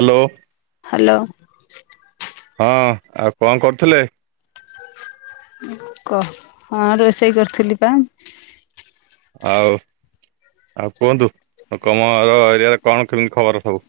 Hello. Hello. ହଁ ଆଉ କଣ କରୁଥିଲେ? କହ, ହଁ ରୋଷେଇ କରୁଥିଲି ପା। ଆଉ, ଆଉ କୁହନ୍ତୁ ତମର ଏରିଆରେ କଣ କେମିତି ଖବର ସବୁ।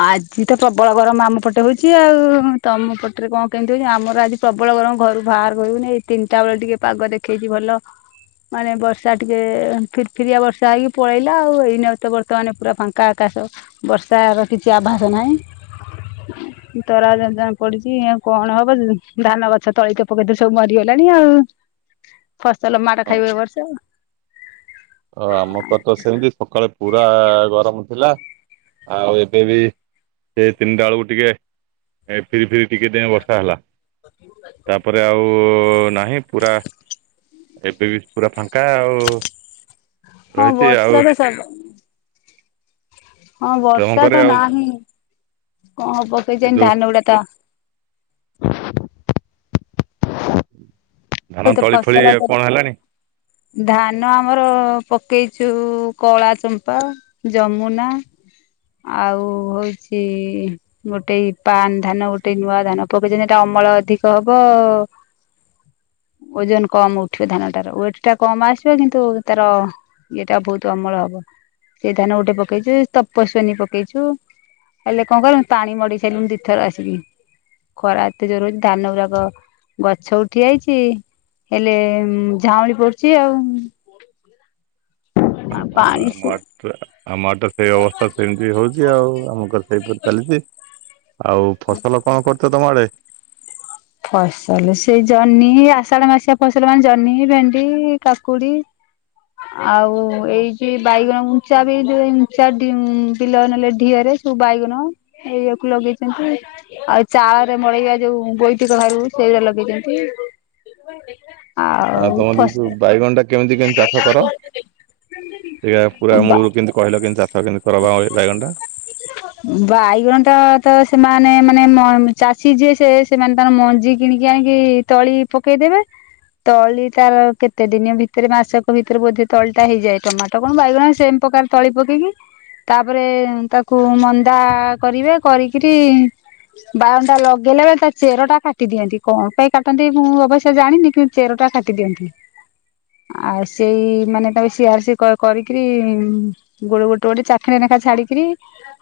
ଆଜି ତ ପ୍ରବଳ ଗରମ ଆମ ପଟେ ହଉଛି ଆଉ-ଉ-ଉ ତମ ପଟରେ କଣ କେମିତି ହଉଛି ଆମର ଆଜି ପ୍ରବଳ ଗରମ ଘରୁ ବାହାର କରି ହଉନି ଏଇ ତିନିଟା ବେଳେ ଟିକେ ପାଗ ଦେଖେଇଛି ଭଲ। ମାନେ ବର୍ଷା ଟିକେ ଫିରି ଫିରିଆ ବର୍ଷା ହେଇକି ପଳେଇଲା, ଆଉ ଏଇନା ତ ବର୍ତ୍ତମାନ ପୁରା ଫାଙ୍କା ଆକାଶ। ବର୍ଷାର କିଛି ଆଭାସ ନାହିଁ। ତରାା ଯା-ଯା ପଡିଛି ଆଉ କଣ ହବ ଧାନ ଗଛ ତଳି ତ ପକେଇଥିଲୁ ସବୁ ମରିଗଲାଣି ଆଉ। ଫସଲ ମାଡ ଖାଇବ ଏ ବର୍ଷ। ଓ ଆମ [unintelligible] ସେମିତି ସକାଳେ ପୁରା-ଆ-ଆ ଗରମ ଥିଲା। ଆଉ ଏବେ ବି ସେ ତିନିଟା ବେଳକୁ ଟିକେ ଏ ଫିରି-ଫିରି ଟିକେ ଦିନେ ବର୍ଷା ହେଲା ତାପରେ ଆଉ ନାହିଁ ପୁରା ଏବେ ବି ପୁରା ଫାଙ୍କା ଆଉ। ହଁ ରହିଛି ଆଉ ବର୍ଷା ବି ସାର ହଁ ତମ ବର୍ଷା ଘରେ ତ ଆଉ ନାହିଁ କଣ ହବ ଏଇ କେଜାଣି ଯୋଉ ଧାନ ଗୁଡା ତ ଧାନ ଏଇ ତ ତଳି ଫଳି ଫସଲ ତ କଣ ହେଲାଣି? ଧାନ ଆମର ପକେଇଛୁ କଳା ଚମ୍ପା ଯମୁନା। ଆଉ ହଉଛି ଗୋଟେ ପାନ ଧାନ ଗୋଟେ ନୂଆ ଧାନ ପକେଇଛନ୍ତି। ଏଟା ଅମଳ ଅଧିକ ହବ। ଓଜନ କମ ଉଠିବ ଧାନଟାର ଉଅଟ ଏଟା କମ ଆସିବ କିନ୍ତୁ ତାର ଇଏଟା ବୋହୁତ ଅମଳ ହବ। ସେଇ ଧାନ ଗୋଟେ ପକେଇଚୁ ତପସ୍ୱନୀ ପକେଇଛୁ। ହେଲେ କଣ କରିମୁ ପାଣି ମଡେଇ ସାଇଲୁଣି ଦି ଥର ଆସିକି। ଖରା ଏତେ ଜୋରହଉଛି ଧାନ ଗୁଡାକ ଗଛ ଉଠି ଯାଇଛି। ହେଲେ ଝାଉଁଳି ପଡୁଛି ଆଉ। ଆ ପାଣି ଆମ ସେ ଆଡେ ଆମ ଆଡେ ତ ସେଇ ଅବସ୍ଥା ସେମିତି ହଉଛି ଆଉ ଆମ ଘର ସେଇପରି ଚାଲିଛି। ଆଉ ଫସଲ କଣ କରୁଛ ତମ ଆଡେ? ଫସଲ ସେ ଜହ୍ନି ଆଷାଢ ମାସିଆ ଫସଲ ମାନେ ଜହ୍ନି ଭେଣ୍ଡି କାକୁଡି। ଆଉ ଏଇଚି ବାଇଗଣ ମୁଞ୍ଚା ବି ଏ ଯୋଉ ମୁଞ୍ଚା ବିଲ ନେଲେ ଢିଅରେ। ସବୁ ବାଇଗଣ ଏଇଆକୁ ଲଗେଇଛନ୍ତି। ଆଉ ଚାଳରେ ମଡେଇବା ଯୋଉ ବୋଇ ତି କଖାରୁ ସେଇଗୁରା ଲଗେଇଛନ୍ତି। ଆଉ ତମର ଏଇ ଯୋଉ ବାଇଗଣ ଟା କେମିତି କେମିତି ଚାଷ କର? ସେଇରା ପୁରା ବା ମୂଳରୁ କେମିତି କହିଲ କେମିତି ଚାଷ କେମିତି କରବା ଆଉ ଏ ବାଇଗଣଟା। ବାଇଗଣ ଟା ତ ସେମାନେ ମାନେ ମ ଚାଷୀ ଯିଏ ସେ ସେମାନେ ତାର ମଞ୍ଜି କିଣିକି ଆଣିକି ତଳି ପକେଇଦେବେ। ତଳି ତାର କେତେ ଦିନି ଭିତରେ ମାସକ ଭିତରେ ବୋଧେ ତଳି ଟା ହେଇଯାଏ। ଟମାଟୋ କଣ ବାଇଗଣ ସେମ ପ୍ରକାର ତଳି ପକେଇକି ତାପରେ ତାକୁ ମନ୍ଦା କରିବେ କରିକିରି ବାଉଣ୍ଡା ଲଗେଇଲେ ବା ଚେର ଟା କାଟିଦିଅନ୍ତି। କଣ ପାଇଁ କାଟନ୍ତି ମୁଁ ଅବଶ୍ୟ ଜାଣିନି କିନ୍ତୁ ଚେରଟା କାଟି ଦିଅନ୍ତି। ଆଉ ସେଇ ମାନେ ତାକୁ ସିଆର୍ ସି କରିକିରି ଗୋଡେ ଗୋଟେ ଗୋଟେ ଚାଖେଣ୍ଡ ନେଖା ଛାଡିକିରି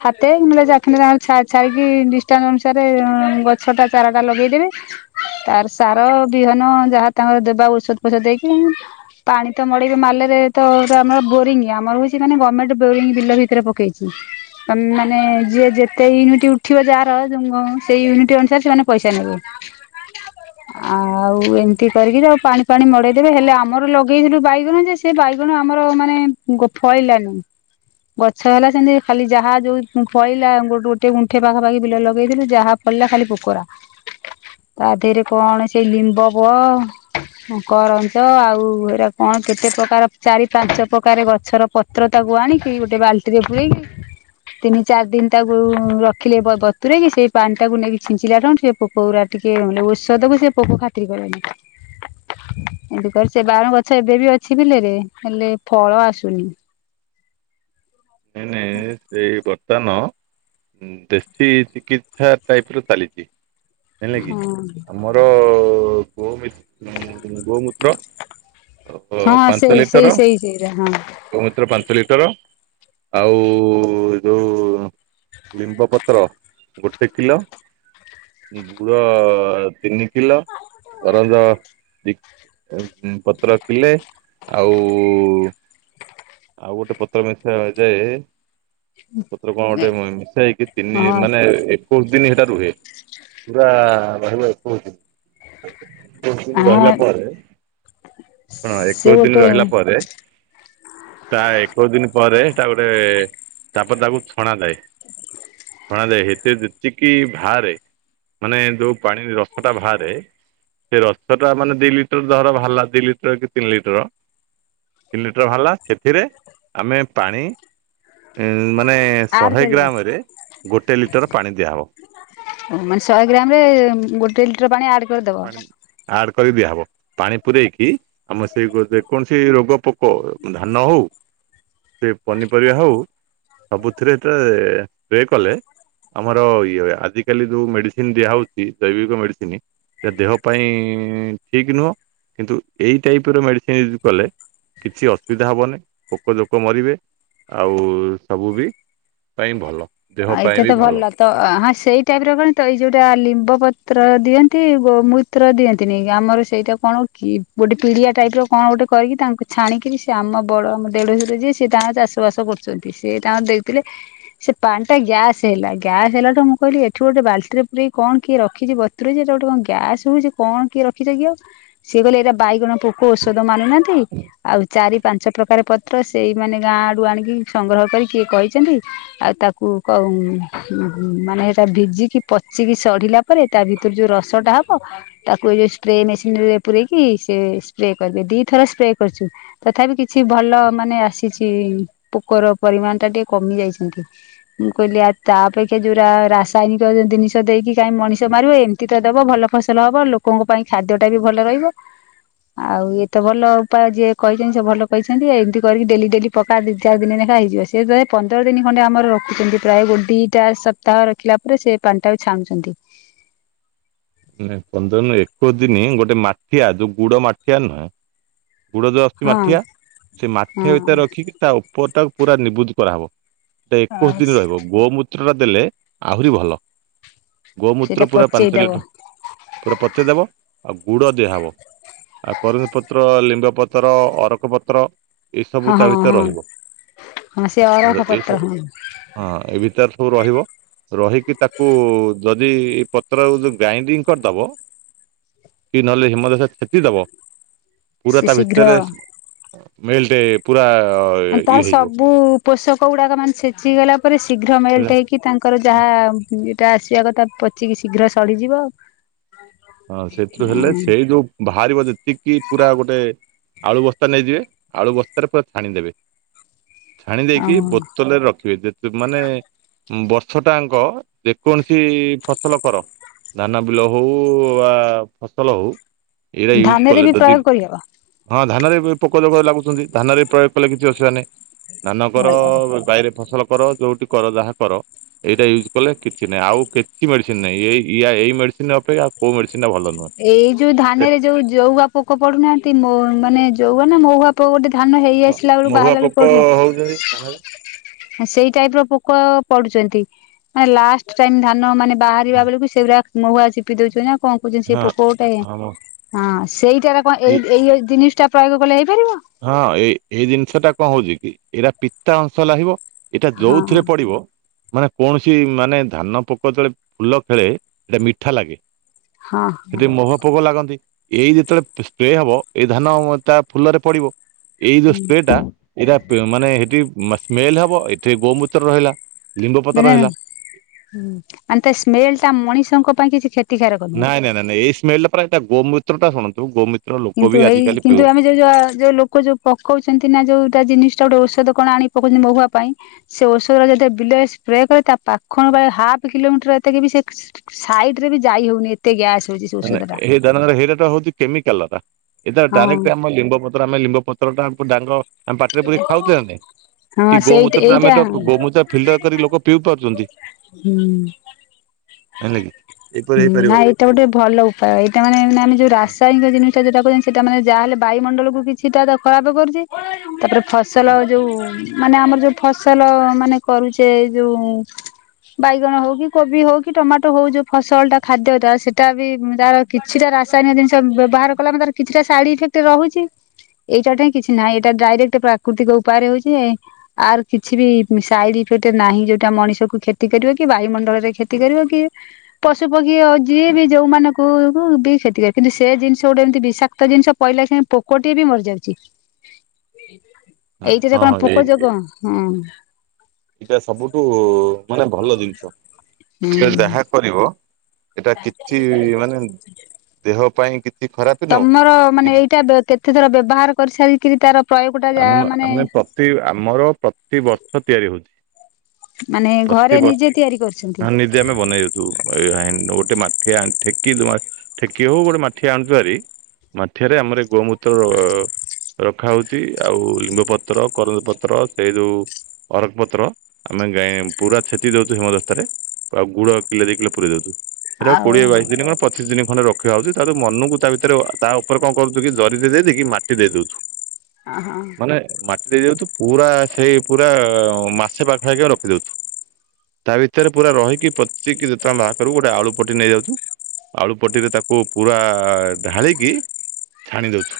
ହାତେ ନଲେ ଚାଖେଣ୍ଡ ନାଖା ଛା ଛାଡ଼ିକି ଡିଷ୍ଟାନ୍ସ ଅନୁସାରେ ଗଛ ଟା ଚାରାଟା ଲଗେଇଦେବେ। ତାର ସାର ବିହନ ଯାହା ତାଙ୍କର ଦେବା ଔଷଧ ଫୋଷଧ ଦେଇକି ପାଣି ତ ମଡେଇବେ ମାଲରେ ତ ଆମର ବୋରିଂ ଆମର ହଉଛି ମେ ଗଭର୍ଣ୍ଣମେଣ୍ଟ ବୋରିଂ ବିଲ ଭିତରେ ପକେଇଛି। ତ ମାନେ ଯିଏ ଯେତେ ୟୁନିଟ ଉଠିବ ଯାହାର ସେଇ ୟୁନିଟ ଅନୁସାରେ ସେମାନେ ପଇସା ନେବେ। ହ ଆଉ ଏମିତି କରିକିରି ଆଉ ପାଣି ଫାଣି ମଡେଇଦେବେ ହେଲେ ଆମର ଲଗେଇଥିଲୁ ବାଇଗଣ ଯେ ସେ ବାଇଗଣ ଆମର ମାନେ ଫଳିଲାନି। ଗଛ ହେଲା ସେମିତି ଖାଲି ଯାହା ଯୋଉ ଫଳିଲା ଗୋଟେ ଗୋଟେ ଗୁଣ୍ଠେ ପାଖାପାଖି ବିଲରେ ଲଗେଇଥିଲୁ ଯାହା ଫଳିଲା ଖାଲି ପୋକରା। ତା ଦେହରେ କଣ ସେଇ ଲିମ୍ବ ବ ହଁ କରଞ୍ଚ ଆଉ ଏରା କଣ କେତେ ପ୍ରକାର ଚାରି ପାଞ୍ଚ ପ୍ରକାର ଗଛର ପତ୍ର ତାକୁ ଆଣିକି ଗୋଟେ ବାଲ୍ଟିରେ ପୁରେଇକି ତିନି ଚାରି ଦିନ ତାକୁ ରଖିଲେ ବତୁରେଇ କି ସେଇ ପାଣି ଟାକୁ ନେଇକି ଛିଞ୍ଚିଲା ଠୁ। ସେ ପୋକ ଗୁ ରା ଟିକେ ମାନେ ଔଷଧ କୁ ସେ ପୋକ ଖାତିର କଲେନି। ଏମିତି କରି ସେ ବାରଣ ଗଛ ଏବେ ବି ଅଛି ବିଲେରେ ହେଲେ ଫଳ ଆସୁନି। ସେ ବର୍ତ୍ତମାନ ଦେଶୀ ଚିକିତ୍ସା ଟାଇପ ର ଚାଲିଛି। ଜାଣିଲେ କିି ହଁ ଆମର ଗୋମ ଗୋମୂତ୍ର ଓହୋ ହଁ ପାଞ୍ଚ ସେଇ ସେଇ ଲିଟର ସେଇ ସେଇଟା ହଁ ଗୋମୂତ୍ର ପାଞ୍ଚ ଲିଟର ଆଉ ଯୋଉ ଲିମ୍ବ ପତ୍ର ଗୋଟେ କିଲ ଗୁଡ଼ ତିନି କିଲ ଅରଞ ଦି ପତ୍ର କିଲେ ଆଉ ଆଉ ଗୋଟେ ପତ୍ର ମିଶାଯାଏ ପତ୍ର କଣ ଗୋଟେ ମିଶା ହେଇକି ତିନି ହଁ ମାନେ ଏ କୋଉସି ଦିନ ହେଟା ରୁହେ ପୁରା ରହିବ ଏକଉସି ଦିନ। ଏକୋଇଶ ଦିନ ରହିଲା ହଁ ପରେ ହଁ ସେ ଏକୋଇଶ ଦିନ ଗୋଟେ ରହିଲା ପରେ ପ୍ରାୟ ଏକୋଇଶ ଦିନ ପରେ ଏଟାଗୋଟେ ତାପରେ ତାକୁ ଛଣାଯାଏ। ଫଳ ରେ ଏବେ ଯେତିକିି ଭାରେ ମାନେ ଯୋଉ ପାଣି ରସଟା ଭାରେ ସେ ରସଟା ମାନେ ଦି ଲିଟର ଧର ବାହାରିଲା ଦି ଲିଟର କି ତିନି ଲିଟର ତିନି ଲିଟର ବାହାରିଲା ସେଥିରେ ଆମେ ପାଣି ଉଁ ମାନେ ଆଡ ଶହେ କରିବ ଗ୍ରାମ୍ ରେ ଗୋଟେ ଲିଟର ପାଣି ଦିଆହବ। ଓ ମାନେ ଶହେ ଗ୍ରାମ୍ ରେ ଗୋଟେ ଲିଟର ପାଣି ଆଡ୍ କରିଦବ? ଆଡ୍ କରି ଦିଆହବ ପାଣି ପୂରେଇକି ଆମର ସେଇ ଯେକୌଣସି ରୋଗ ପୋକ ଧାନ ହଉ ସେ ପନିପରିବା ହଉ ସବୁଥିରେ ଏତେ ସ୍ପ୍ରେ କଲେ ଆମର ଇଏ ହୁଏ ଆଜିକାଲି ଯୋଉ ମେଡିସିନ୍ ଦିଆହେଉଚି ଜୈବିକ ମେଡିସିନ ସେଟା ଦେହ ପାଇଁ ଠିକ୍ ନୁହଁ କିନ୍ତୁ ଏଇ ଟାଇପ୍ ର ମେଡିସିନ୍ ୟୁଜ୍ କଲେ କିଛି ଅ ସୁବିଧା ହବନି ପୋକ ଜୋକ ମରିବେ ଆଉ ସବୁ ବି ପାଇଁ ଭଲ। ଦେହ ଆଉ ପାଇଁ ଏଇଟା ବି ତ ଭଲ। ତ ହଁ ସେଇ ଟାଇପ୍ ର କଣ ତ ଏଇ ଯୋଉଟା ଲିମ୍ବ ପତ୍ର ଦିଅନ୍ତି ଗୋ ମୁ ତ୍ର ଦିଅନ୍ତିନି ଆମର ସେଇଟା କଣ କି ଗୋଟେ ପିଡିଆ ଟାଇପ୍ ର କଣ ଗୋଟେ କରିକି ତାଙ୍କୁ ଛାଣିକିରି ସେ ଆମ ବଡ ଆମ ଦେଢସୁର ଯିଏ ସିଏ ତାଙ୍କ ଚାଷ ବାସ କରୁଚନ୍ତି, ସେଏ ତାଙ୍କ ଦେଇଥିଲେ ସେ ପାଣି ଟା ଗ୍ୟାସ୍ ହେଲା ଗ୍ୟାସ ହେଲାଠୁ ମୁଁ କହିଲି ଏଠୁ ଗୋଟେ ବାଲ୍ଟିରେ ପୁରଇି କଣ କିଏ ରଖିଚି ବ ତୁରେଇଚି ଏଇଟା ଗୋଟେ କଣ ଗ୍ୟାସ୍ ହଉଚି କଣ କିଏ ରଖିଚ କିି ଆଉ ସିଏ କହିଲେ ଏଟା ବାଇଗଣ ପୋକ ଔଷଧ ମାନୁନାହାନ୍ତି ଆଉ ଚାରି ପାଞ୍ଚ ପ୍ରକାର ପତ୍ର ସେଇ ମାନେ ଗାଁ ଆଡୁ ଆଣିକି ସଂଗ୍ରହ କରି କିଏ କହିଚନ୍ତି ଆଉ ତା କୁ କୋଉ ମାନେ ସେଟା ଭିଜିକି ପଚିକି ସଢିଲା ପରେ ତା ଭିତରୁ ଯୋଉ ରସଟା ହବ ତାକୁ ଏ ଯୋଉ ସ୍ପ୍ରେ ମେସିନ ରେ ପୂରେଇକି ସେ ସ୍ପ୍ରେ କରିବେ ଦିଥର ସ୍ପ୍ରେ କରୁଚୁ। ତଥାପି କିଛି ଭଲ ମାନେ ଆସିଛି ପୋକର ପରିମାଣ ଟା ଟିକେ କମି ଯାଇଛନ୍ତି। ମୁଁ କହିଲି ଆଉ ତା ଅପେକ୍ଷା ଯୋଉରା ରାସାୟନିକ ଦିନିଷ ଦେଇକି କାଇଁ ମଣିଷ ମାରିବ ଏମି ତି ତା ଦବ ଭଲ ଫସଲ ହବ ଲୋକଙ୍କ ପାଇଁ ଖାଦ୍ୟଟା ବି ଭଲ ରହିବ। ଆଉ ଏତ ଭଲ ଉପାୟ ଯିଏ କହିଛନ୍ତି ସେ ଭଲ କହିଛନ୍ତି ଏମିତି କରିକି ଡେଲି, ଡେଲି ପକା ଦି ଚାର ଦିନ ନେଖା ହେଇଯିବ ସେ ତଥାପି ପନ୍ଦର ଦିନ ଖଣ୍ଡେ ଆମର ରଖିଛନ୍ତି ପ୍ରାୟ ଗୋ ଦିଟା ସପ୍ତାହ ରଖିଲା ପରେ ସେ ପାଣିଟାକୁ ଛାଣୁଚନ୍ତି। ନା ପନ୍ଦର ନୁ ଏକୋଇଶ ଦିନ ଗୋଟେ ମାଠିଆ ଯୋଉ ଗୁଡ ମାଠିଆ ନୁହେଁ ଗୁଡ ଯୋଉ ଆସୁଛି ହଁ ମାଠିଆ ସେ ମାଠିଆ ହଁ ଭିତରେ ରଖିକି ତା ଉପର ଟାକୁ ପୁରା ନିବୁଜ୍ କରାହବ। ଟା ଏକୋଇଶ ଆଉ ଦିନ ରହିବ, ଗୋମୂତ୍ର ଟା ଦେଲେ ଆହୁରି ଭଲ। ସେଇଟା ଗୋମୂତ୍ର ପୁରା ପାଞ୍ଚ ପଚେଇଦବ ଲିଟ, ପୁରା ପଚେଇଦବ ଆଉ ଗୁଡ ଦିଆହବ। ଆଉ କରଞ୍ଜ ପତ୍ର, ଲିମ୍ବପତ୍ର, ଅରଖପତ୍ର ଏସବୁ ହଁ ତା ହଁ ଭିତରେ ହଁ ରହିବ, ହଁ ସେ ହଁ ଅରଖ ତ ପତ୍ର ଏସବୁ ହଁ ହଁ ଏ ଭିତରେ ସବୁ ରହିବ, ରହିକି ତାକୁ ଯଦି ଏ ପତ୍ର କୁ ଯଦ ଗ୍ରାଇଣ୍ଡିଙ୍ଗ କରିଦବ, କି ନହେଲେ ହେମଦସ୍ତାରେ ଛେଚି ଦବ। ପୁରା ସେ ତା ଭିତରେ ଶୀଘ୍ର ମେଲଟେ ପୁରା ଅଁ, ଇଏ ତାର ହେଇଯିବ। ସବୁ ପୋଷକ ଗୁଡାକ ମାନେ ଛେଚିଗଲା। ପରେ ଶୀଘ୍ର ମେଲଟ୍ ହେଇକି ତାଙ୍କର ଯାହା ଇଏଟା ଆସିବା କଥା ପଚିକି ଶୀଘ୍ର ସଢିଯିବ। ହଁ ସେଥିରୁ ହେଲେ ସେଇ ଯୋଉ ବାହାରିବ ଯେତିକି ପୁରା ଗୋଟେ ଆଳୁ ବସ୍ତା ନେଇଯିବେ ଆଳୁ ବସ୍ତାରେ ପୁରା ଛାଣିଦେବେ। ଛାଣି ଦେଇକି ଆଉ ବୋତଲରେ ରଖିବେ ଯେ ସେ ମାନେ ଉଁ, ବର୍ଷ ଟାଙ୍କ ଯେକୌଣସି ଫସଲ କର। ଧାନ ବିଲ ହଉ ବା ଫସଲ ହଉ ଏଇଟା ୟୁଜ୍ ଧାନରେ କଲେ ବି ଯଦି ପ୍ରୟୋଗ କରିହବ ହଁ ଧାନରେ ବି ପୋକ ଜୋକ ଲାଗୁଛନ୍ତି ଧାନରେ ପ୍ରୟୋଗ କଲେ କିଛି ଅସୁବିଧା ନାହିଁ। ଧାନ କର, ଭଲ ବାଇରେ ଫସଲ କର ଯୋଉଠି କର ଯାହା କର। ଏଇଟା ୟୁଜ୍ କଲେ କିଛି ନାହିଁ, ଆଉ କିଛି ମେଡିସିନ୍ ନାହିଁ ଏଇ ୟା ଏଇ ମେଡିସିନ୍ ଅପେକ୍ଷା କୋଉ ମେଡିସିନ୍ ଟା ଭଲ ନୁହଁ। ଏଇ ଯୋଉ ଧାନରେ ଯୋଉ ଜଉଆ ପୋକ ପଡୁନାହାନ୍ତି, ମୋ ମାନେ ଜଉଆ ନା ମହୁଆ କୋଉ ଗୋଟେ ଧାନ ହେଇ ହଁ ଆସିଲା ବେଳକୁ ମହୁଆ ବାହାରିଲା ପୋକ ବେଳକୁ ପଡୁଛି। ହଉଛନ୍ତି ଧାନରେ। ହଁ ସେଇ ଟାଇପ୍ ର ପୋକ ପଡୁଛନ୍ତି, ମାନେ ଲାଷ୍ଟ ଟାଇମ୍ ଧାନ ମାନେ ବାହାରିବା ବେଳକୁ ସେଉରା ମହୁଆ ଚିପିଦଉଛନ୍ତି ନା କଣ କହୁଚନ୍ ହଁ ପୋକ ଗୋଟାଏ ହଁ ମ ହଁ ସେଇଟାରେ କଣ ଏ ଏଇ ଏଇ ଯୋଉ ଜିନିଷ ଟା ପ୍ରୟୋଗ କଲେ ହେଇପାରିବ? ହଁ ଏଇ ଏଇ ଜିନିଷ ଟା କଣ ହଉଛି କି ଏଇଟା ପିତା ଅଂଶ ଲାହିବ। ଏଇଟା ଯୋଉଥିରେ ହଁ ପଡିବ ମାନେ କୌଣସି ମାନେ ଧାନ ପୋକ ତଳେ ଫୁଲ ଖେଳେ ଏଟା ମିଠା ଲାଗେ। ହଁ ଯଦି ମହୁଆ ପୋକ ଲାଗନ୍ତି, ଏଇ ଯେତେବେଳେ ସ୍ପ୍ରେ ହବ ଏଇ ଧାନ ତା ଫୁଲରେ ପଡିବ ଏଇ ଯୋଉ ହଁ ସ୍ପ୍ରେ ଟା ଏଇଟା ପେ-ମାନେ ହେବି ସ୍ମେଲ୍ ହବ, ଏଠି ଗୋମୁତ୍ର ରହିଲା। ଲିମ୍ବ ପତ୍ର ନା ନା ରହିଲା। ହୁଁ, ମାନେ ତା ସ୍ମେଲ୍ ଟା ମଣିଷଙ୍କ ପାଇଁ କିଛି କ୍ଷ ନାଇଁ ନାଇଁ ନାଇଁ ଏଇ ସ୍ମେଲ୍ ରେ ପରା ଏଟା ଗୋମୁତ୍ର ଟା ଶୁଣନ୍ତୁ ଗୋମିତ୍ର ଲୋକ ବି ଆଜିିକାଲିି ପିଉ ଯେ ଯା ଯୋଉ ଲୋକ ଯୋଉ ପକଉଛନ୍ତି ନା, ଯୋଉଟା ଜିନିଷ ଟା ଗୋଟେ ଔଷଧ କଣ ଆଣି ପକଉଛନ୍ତି ମହୁଆ ପାଇଁ। ସେ ଔଷଧ ଯଦି ବିଲେ ସ୍ପ୍ରେ କରେ ତା ପାଖଣୁ ବେଳେ ହାପ୍ କିଲୋମିଟର ଏତକି ବି ସେ ସାଇଡ୍ ରେ ବି ଯାଇ ହଉନି ଏତେ ଗ୍ୟାସ୍ ହଉଛି ସେ ଔଷଧ ଟା। [unintelligible] ହେଇଟା ତ ହଉଚି କେମିକାଲ ଟା ଏଟା ହଁ ଡାଇରେକ୍ଟ ଆମ ଲିମ୍ବପତ୍ର ଆମେ ଲିମ୍ବପତ୍ର ଟା ଆମକୁ ଡାଙ୍ଗ ଆମେ ପାଟିରେ ପୁରେଇ ଖାଉଚେ ନା ନାଇଁ କି ହଁ ସେଇଟା ଗୋମୁତ୍ର ରେ ଆମେ ଏଇଟା ତ ଗ-ଗୋମୁତ୍ର ଫିଲ୍ଟର୍ କରି ଲୋକ ପିଉ ପାରୁଚନ୍ତି। ହୁଁ। ହେଲା କିି? ହୁଁ, ନା ଏଇଟା ଗୋଟେ ଭଲ ଉପାୟ, ଏଇଟା ମାନେ ଆମେ ଯୋଉ ରାସାୟନିକ ଜିନିଷ ଟା ଯୋଉଟା ପାଇଁ ସେଟା ମାନେ ଯାହାହେଲେ ବାୟୁମଣ୍ଡଳକୁୁ କିଛିଟା ତ ଖରାପ କରୁଛି, ତାପରେ ଫସଲ ଯୋଉ ମାନେ ଆମର ଯୋଉ ଫସଲ ମାନେ କରୁଛେ ଯୋଉ ବାଇଗଣ ହଉ କି କୋବି ହଉ କି ଟମାଟୋ ହଉ ଯୋ ଫସଲ ଟା ଖାଦ୍ୟଟା ସେଟା ବି ଉଁ, ତାର କିଛିଟା ରାସାୟନିକ ଜିନିଷ ବ୍ୟବହାର କଲାମାନେ ତାର କିଛିଟା ସାଇଡ୍ ଇଫେକ୍ଟ ତ ରହୁଛି, ଏଇଟା ଠେଇଁ କିଛି ନାହିଁ, ଏଇଟା ଡାଇରେକ୍ଟ ପ୍ରାକୃତିକ ଉପାୟରେ ହଉଛି। ଏ ଆର୍ କିଛି ବି ସାଇଡ ଇଫେକ୍ଟ ନାହିଁ ଯୋଉଟା ମଣିଷ କୁ କ୍ଷତି କରିବ କି ବାୟୁମଣ୍ଡଳରେ କ୍ଷତି କରିବ କି ପଶୁ ପକ୍ଷୀ ଯିଏ ବି ଯୋଉମାନଙ୍କୁ ମୁଁ ବି ସେଇଥିରେ କିନ୍ତୁ ସେ ଜିନିଷ ଗୋଟେ ଏମିତି ବିଷାକ୍ତ ଜିନିଷ ପହିଲା ଯାଏଁ ପୋ କଟିଏ ବି ମରିଯାଉଛି। [unintelligible] ଏଇଥିରେ ହଁ କଣ ହଁ ଏଇ ପୋକ ଯୋଗ ହଁ ଏଇଟା ସବୁଠୁ ମାନେ ଭଲ ଜିନିଷ ଏଥିଲେ ହୁଁ ଯାହା କରିବ ଏଟା କିଥି ମାନେ ଦେହ ପାଇଁ କିଥି ଖରାପ ନୁହଁ। ତମର ମାନେ ଏଇଟା କେତେ ଥର ବ୍ୟବହାର କରି ସାରିକିରି ତାର ପ୍ରୟୋଗ ଟା ଆମ ଯାହା ମାନେ ଆମେ ପ୍ରତି ଆମର ପ୍ରତିବର୍ଷ ତିଆରି ହଉଛି। ମାନେ ଘରେ ପ୍ରତିବର୍ଷ ନିଜେ ତିଆରି କରିଛନ୍ତି? ହଁ ଆମେ ନିଜେ ବନେଇଦଉଛୁ ଏଇ ହା ଗୋଟେ ମାଠିଆ ଠେକିଲୁ ଆ ଠେକି ହଉ ଗୋଟେ ମାଠିଆ ଆଣୁଚୁଭାରି ମାଠିଆରେ ଆମର ଗୋମୂତ୍ରର ରଖା ହଉ ଛି ଆଉ ଲିମ୍ବ ପତ୍ର କରଞ୍ଜ ପତ୍ର ସେଇ ଯୋଉ ଅରଖପତ୍ର ଆମେ ଗାଈ ପୁରା ଛେଚି ଦଉଛୁ ହିମଦସ୍ତାରେ। ଆଉ ଗୁଡ କିଲେ ଦୁଇ କିଲୋ ପୁରଇ ଦଉଚୁ ହେଡାକୁ ଆଉ କୋଡିଏ ବାଇଶ ଦିନ ପ ପଚିଶି ଦିନ ଖଣ୍ଡେ ରଖା ହଉଛି ତା ପରେ ମନକୁ ତା ଭିତରେ ତା ଉପରେ କଣ କରୁୁ କି ଜରିରେ ଦେଇକି ମାଟି ଦେଇଦଉଚୁ। ଆ ହଁ। ମାଟି ଦେଇଦଉଛୁ ପୁରା ସେଇ ପୁରା ମାସେ ପାଖା ପାଖିଆ ରଖିଦଉଥୁ ତା ଭିତରେ ପୁରା ରହିକି ପଚିକି ଯେତେବେଳେ ବାହାରକରୁ ଗୋଟେ ଆଳୁ ପଟି ନେଇଯାଉଛୁ। ଆଳୁ ପଟିରେ ତାକୁ ପୁରା ଢାଳିକି ଛାଣି ଦଉଛୁ।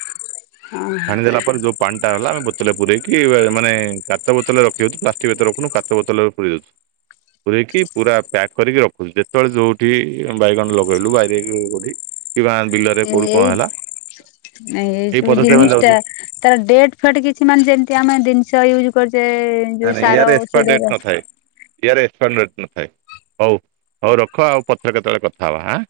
ହଁ ଛାଣି ଦେଲା ପରେ ଜୋ ପାଣିଟା ହେଲା ବତଲରେ ପୁରଇକି ମାନେ କାଚ ବୋତଲରେ ରଖିଦଉଚୁ ପ୍ଲାଷ୍ଟିକ୍ ଭିତରେ ରଖୁନୁ କାଚ ବତଲରେ ପୁରେଇ ଦଉଚୁ। ପୁରଇକି ପୁରା ପ୍ୟାକ୍ କରିକି ରଖୁଛୁ ଯେତେବେଳେ ଯୋଉଠି ବାଇଗଣ ଲଗେଇଲୁ ବାରିରେ କି ଗୋଠି। କିି ବାଇଅନ୍ ବିଲ ଏଇ ଏଇ ଶୋଇ ପଦ୍ଧତି ଆମେ ଜିନିଷ ଟା ଯାଉଛୁ। ତାର ଡେଟ ଟେ କିଛି ମାନେ ଯେମିତି ଆମେ ଜିନିଷ ୟୁଜ୍ କରୁଚେ। ନ ନାଇ ୟାର ଏକ୍ସପାୟର ଡେଟ ନଥାଏ। ୟାର ଏକ୍ସପାର ଡେଟ୍ ନଥାଏ ହଉ ହଉ ରଖ ଆଉ ପଥରେ କେତେବେଳେ କଥା ହେବା ହାଁ।